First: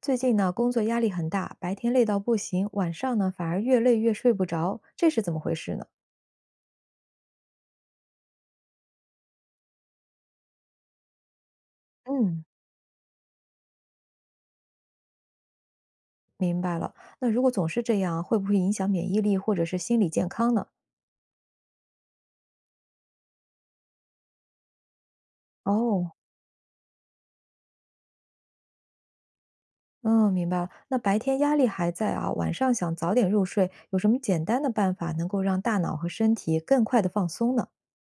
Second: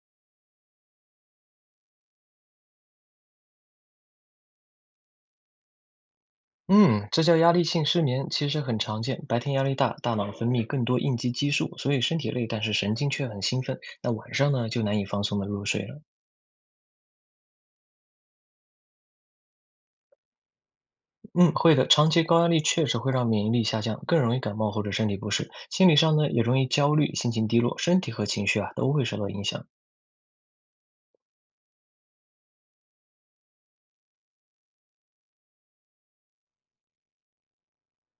最近呢，工作压力很大，白天累到不行，晚上呢反而越累越睡不着，这是怎么回事呢？嗯，这叫压力性失眠，其实很常见。白天压力大，大脑分泌更多应激激素，所以身体嗯，累，但是神经却很兴奋。那晚上呢，就难以放松的入睡了。明白了。那如果总是这样，会不会影响免疫力或者是心理健康呢？嗯，会的，长期高压力确实会让免疫力下降，更容易感冒或者身体不适。心理哦，上呢，也容易焦虑、心情低落，身体和情绪啊都会受到影响。嗯，明白了。那白天压力还在啊，晚上想早点入睡，有什么简单的办法能够让大脑和身体更快的放松呢？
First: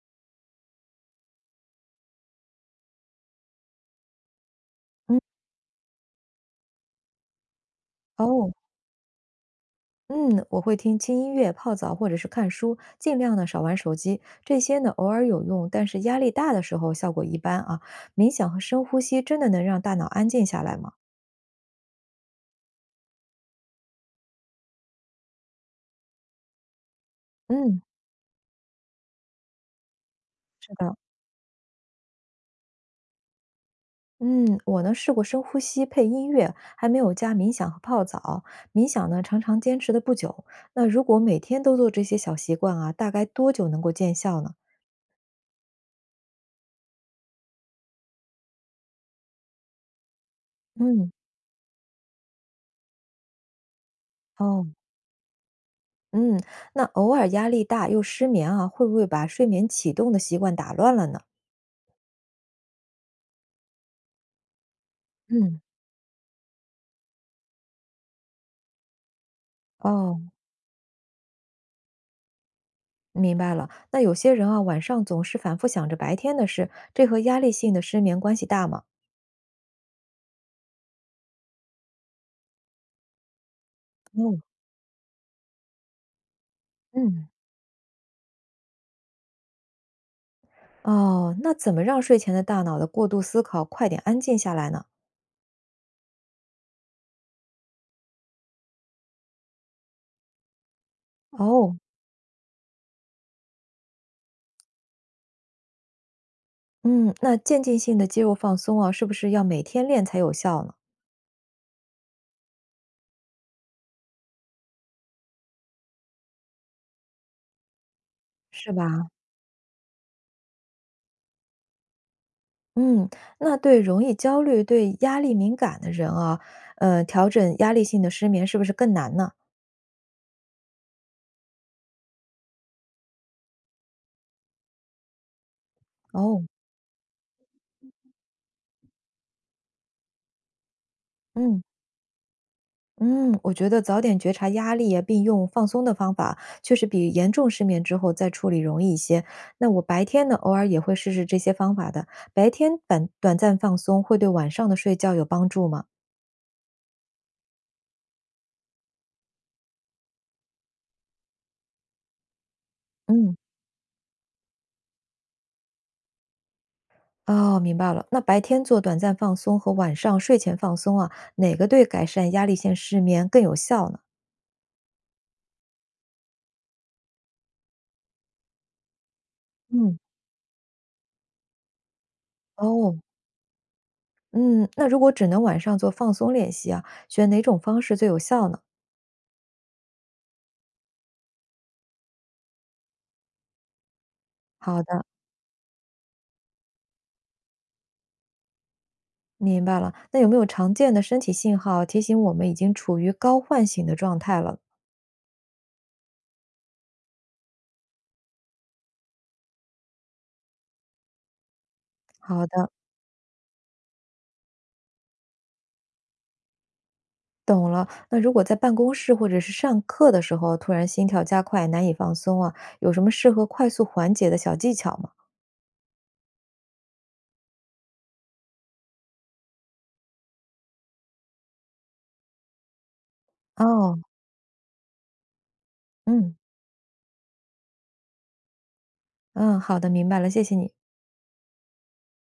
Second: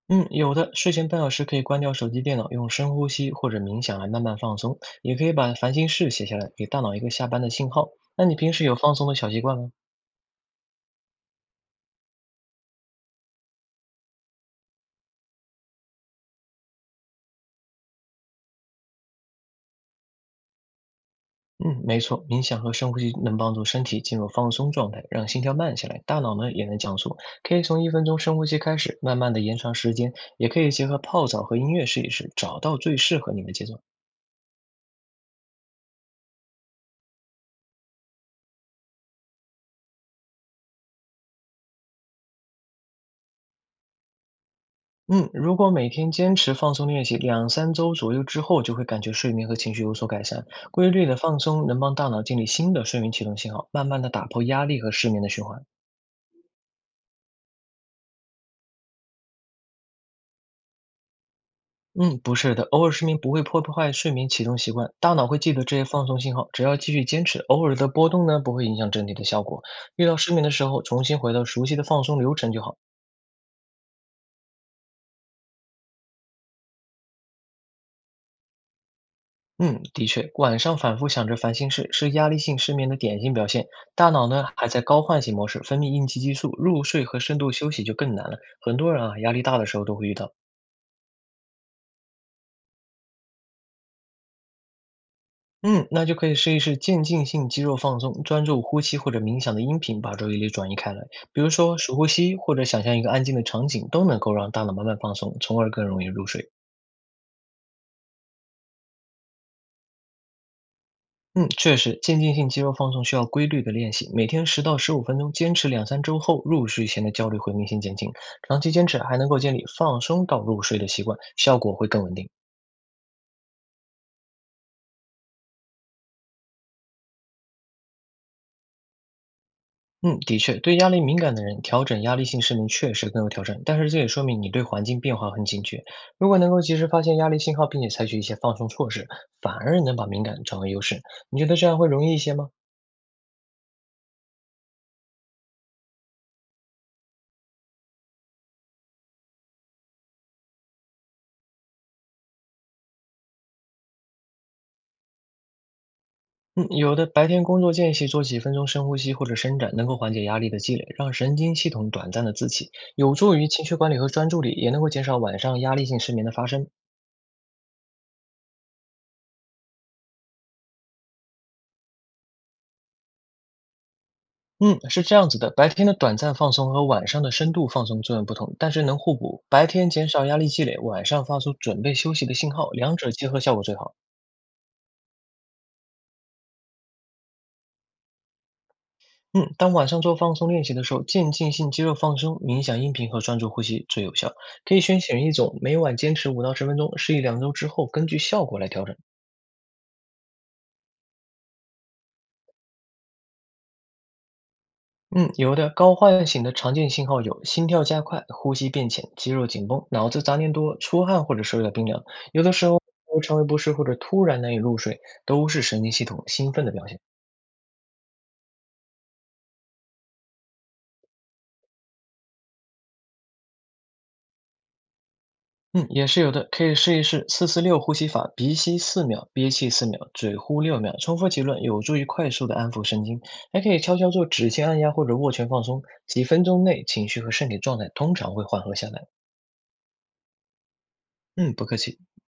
嗯，有的，睡前半小时可以关掉手机、电脑，用深呼吸或者冥想来慢慢放松，也嗯。可以把烦心事写下来，给大脑一个下班的信号。那你哦。平时有放松的小习惯吗？嗯，我会听轻音乐、泡澡或者是看书，尽量呢少玩手机。这些呢偶尔有用，但是压力大的时候效果一般啊。冥想和深呼吸真的能让大脑安静下来吗？嗯，没错，冥想和深呼吸能帮助身体进入放松状态，让心跳慢下来，大脑呢也能降速。可以嗯，从1分钟深呼吸开始，慢慢的延长时间，也可以是结的。合泡澡和音乐试一试，找到最适合你的节奏。嗯，我呢试过深呼吸配音乐，还没有加冥想和泡澡。冥想呢常常坚持的不久。那如果每天都做这些小习惯啊，大概多久能够见效呢？嗯，如果每天坚持放松练习，两三周左右之后，就会感觉睡眠和情绪有所改善。规律嗯。的放松能帮大脑建立新的睡眠启动信号，慢慢的打破压哦。力和失眠的循环。嗯，那偶尔压力大又失眠啊，会不会把睡眠启动的习惯打乱了呢？嗯，不是的，偶尔失眠不会破坏睡眠启动习惯，大脑会记嗯。得这些放松信号，只要继续坚持，偶尔的波动呢，不会影响整体的效果。遇到哦，失眠的时候，重新回到熟悉的放松流程就好。明白了。那有些人啊，晚上总是反复想着白天的事，这和压力性的失眠关系大吗？嗯，的确，晚上反复想着烦心事是压力性失眠的典型表现，大脑哦。呢还在高唤醒模式，分泌应激激素，入睡和嗯。深度休息就更难了。很多人啊，压力大的时候都会遇到。哦，那怎么让睡前的大脑的过度思考快点安静下来呢？嗯，那就可以试一试渐进性肌肉放松，专注呼吸或者冥想的音频，把注意力转移开来。比如哦。说数呼吸，或者想象一个安静的场景，都能够让大脑慢慢放松，从而更容易入睡。嗯，那渐进性的肌肉放松啊，是不是要每天练才有效呢？嗯，确实，渐进性肌肉放松需要规律的练习，每天10到15分钟，坚持两三周后，入睡前的焦虑会明显减轻。长是期坚持吧？还能够建立放松到入睡的习惯，效果会更稳定。嗯，那对容易焦虑、对压力敏感的人啊，调整压力性的失眠是不是更难呢？嗯，的确，对压力敏感的人，调整压力性失眠确实更有挑战，但是这也说明你对环境变化很警觉。如果哦。能够及时发现压力信号，并且采取一些放松措施，反而能把敏感转为优势。你觉得嗯。这样会容易一些吗？嗯，我觉得早点觉察压力呀，并用放松的方法，确实比严重失眠之后再处理容易一些。那我白天呢，偶尔也会试试这些方法的。白天短短暂放松会对晚上的睡觉有帮助吗？嗯，有的，白天工作间隙做几分钟深呼吸或者伸展，能够缓解压力的积累，让神经系统短暂的自启，有助嗯。于情绪管理和专注力，也能够减少晚上压力性失眠的发生。哦，明白了。那白天做短暂放松和晚上睡前放松啊，哪个对改善压力性失眠更有效呢？嗯，是这样子的，白天的短暂放松和晚上的深度放松作用不同，但是能互补。白天嗯。减少压力积累，晚上发出准备休息的信号，哦。两者结合效果最好。嗯，那如果只能晚上做放松练习啊，选哪种方式最有效呢？嗯，当晚上做放松练习的时候，渐进性肌肉放松、冥想音频和专注呼吸最有效。可以好先的。选一种，每晚坚持5到10分钟，试一两周之后，根据效果来调整。明白了，那有没有常见的身体信号提醒我们已经处于高唤醒的状态了？嗯，有的高唤醒的常见信号有心跳加快、呼吸变浅、肌肉紧绷、脑子杂念多、出汗或者手脚冰凉，有好的时的，候肠胃不适或者突然难以入睡，都是神经系统兴奋的表现。懂了。那如果在办公室或者是上课的时候，突然心跳加快，难以放松啊，有什么适合快速缓解的小技巧吗？嗯，也是有的，可以试一试四四六呼吸法，鼻吸四秒，憋气四秒，嘴呼6秒，重复几轮，有助于快速的安抚神经。还可以悄哦。悄做指尖按压或者握拳放松，几嗯分钟内情绪和身体状态通常会缓和下来。嗯，好的，明白了，谢谢你。嗯，不客气。